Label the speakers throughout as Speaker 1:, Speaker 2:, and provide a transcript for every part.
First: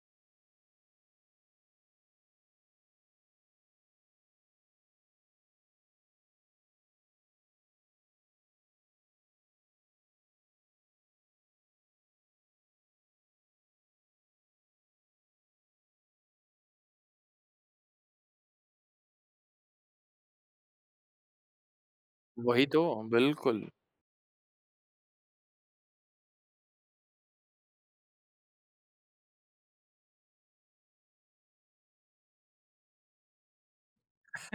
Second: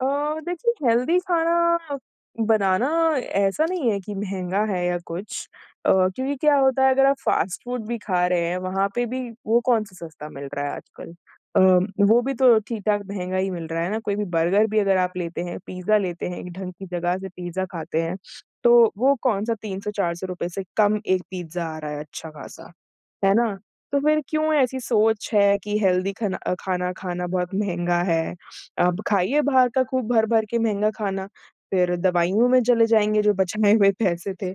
Speaker 1: अ, देखिए हेल्दी खाना बनाना ऐसा नहीं है कि महँगा है या कुछ अ, क्योंकि क्या होता है अगर आप फ़ास्ट फूड भी खा रहे हैं, वहाँ पे भी वो कौन-सा सस्ता मिल रहा है आजकल। अ, वो भी तो ठीक-ठाक महँगा ही मिल रहा है ना, कोई भी बर्गर भी अगर आप लेते हैं, पिज्जा लेते हैं एक ढंग की जगह से पिज्जा खाते हैं, तो वो कौन-सा ₹300-400 से कम 1 पिज्जा आ रहा है अच्छा
Speaker 2: वही
Speaker 1: ख़ासा,
Speaker 2: तो,
Speaker 1: है ना?
Speaker 2: बिल्कुल।
Speaker 1: तो फिर क्यों ऐसी सोच है कि हेल्दी खना अ, खाना खाना बहुत महँगा है। अब खाइए बाहर का खूब भर-भर के महँगा खाना, फिर दवाइयों में चले जाएँगे जो बचाए हुए पैसे थे,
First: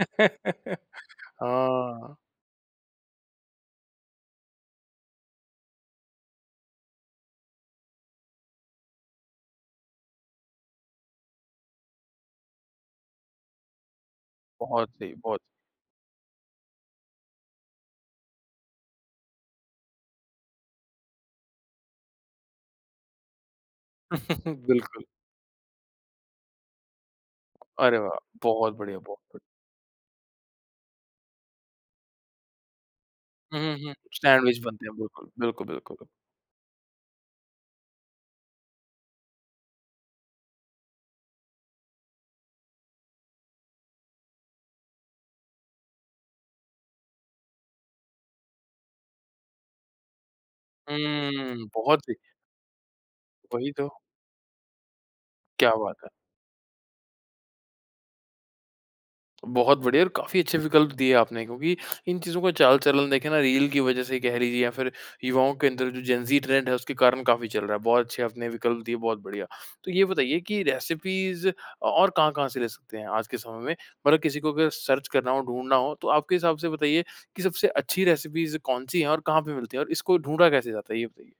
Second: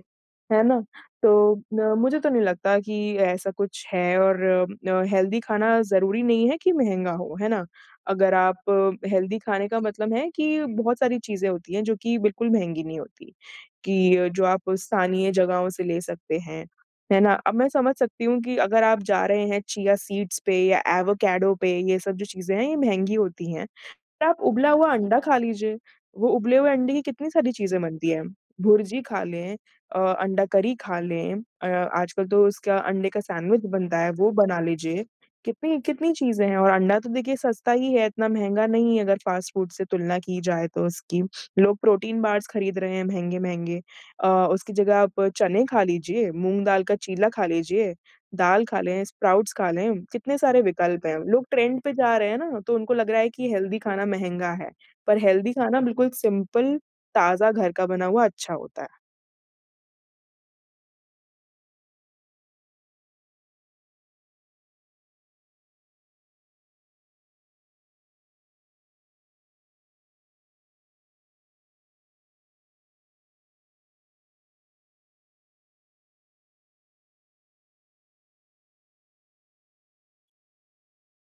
Speaker 1: है ना? तो अ,
Speaker 2: हाँ।
Speaker 1: मुझे तो नहीं लगता कि ऐसा कुछ है और अ, हेल्दी खाना ज़रूरी नहीं है कि महँगा हो, है ना? अगर आप हेल्दी खाने का मतलब है कि बहुत सारी चीज़ें होती हैं जो कि बिल्कुल महँगी नहीं होती। कि जो आप
Speaker 2: बहुत सही
Speaker 1: स्थानीय
Speaker 2: बहुत।
Speaker 1: जगहों से ले सकते हैं। है ना? अब मैं समझ सकती हूँ कि अगर आप जा रहे हैं चिया सीड्स पे या एवाकाडो पे ये सब जो चीज़ें हैं ये महँगी होती हैं, आप उबला हुआ
Speaker 2: बिल्कुल।
Speaker 1: अंडा खा लीजिए। वो उबले हुए अंडे की कितनी सारी चीज़ें
Speaker 2: अरे
Speaker 1: बनती
Speaker 2: वाह!
Speaker 1: हैं,
Speaker 2: बहुत बढ़िया
Speaker 1: भुर्जी खा
Speaker 2: बहुत।
Speaker 1: लें अ, अंडा करी खा लें अ, आजकल तो उसका अंडे का
Speaker 2: हुँ,
Speaker 1: सैंडविच
Speaker 2: हुँ, हुँ।
Speaker 1: बनता है वो
Speaker 2: सैंडविच
Speaker 1: बना
Speaker 2: बनते हैं
Speaker 1: लीजिए।
Speaker 2: बिल्कुल, बिल्कुल,
Speaker 1: कितनी
Speaker 2: बिल्कुल बि
Speaker 1: कितनी चीज़ें हैं और अंडा तो देखिए सस्ता ही है इतना महँगा नहीं है अगर फ़ास्ट फूड से तुलना की जाए तो उसकी। लोग प्रोटीन बार्स खरीद रहे हैं महँगे-महँगे अ, उसकी जगह आप चने खा लीजिए, मूँग दाल का चीला खा लीजिए, दाल खा लें, स्प्राउट्स खा लें, कितने सारे विकल्प हैं। लोग
Speaker 2: हम्म,
Speaker 1: ट्रेंड पे
Speaker 2: बहुत सही।
Speaker 1: जा रहे हैं ना, तो उनको लग रहा है कि
Speaker 2: वही
Speaker 1: हेल्दी
Speaker 2: तो।
Speaker 1: खाना महँगा है पर हेल्दी
Speaker 2: क्या
Speaker 1: खाना
Speaker 2: बात है।
Speaker 1: बिल्कुल सिंपल, ताज़ा घर का बना हुआ अच्छा होता है।
Speaker 2: बहुत बढ़िया और काफ़ी अच्छे विकल्प दिए आपने क्योंकि इन चीज़ों का चाल-चलन देखें ना रील की वज़ह से कह लिजिए या फिर युवाओं के अंदर जो जेनजी ट्रेंड है उसके कारण काफ़ी चल रहा है, बहुत अच्छे आपने विकल्प दिए बहुत बढ़िया। तो ये बताइए कि रेसिपीज़ और कहाँ-कहाँ से ले सकते हैं आज के समय में, मतलब किसी को अगर सर्च करना हो, ढूँढ़ना हो, तो आपके हिसाब से बताइए कि सबसे अच्छी रेसिपीज़ कौन-सी हैं और कहाँ पे मिलती हैं और इसको ढूँढा कैसे जाता है? ये बताइए।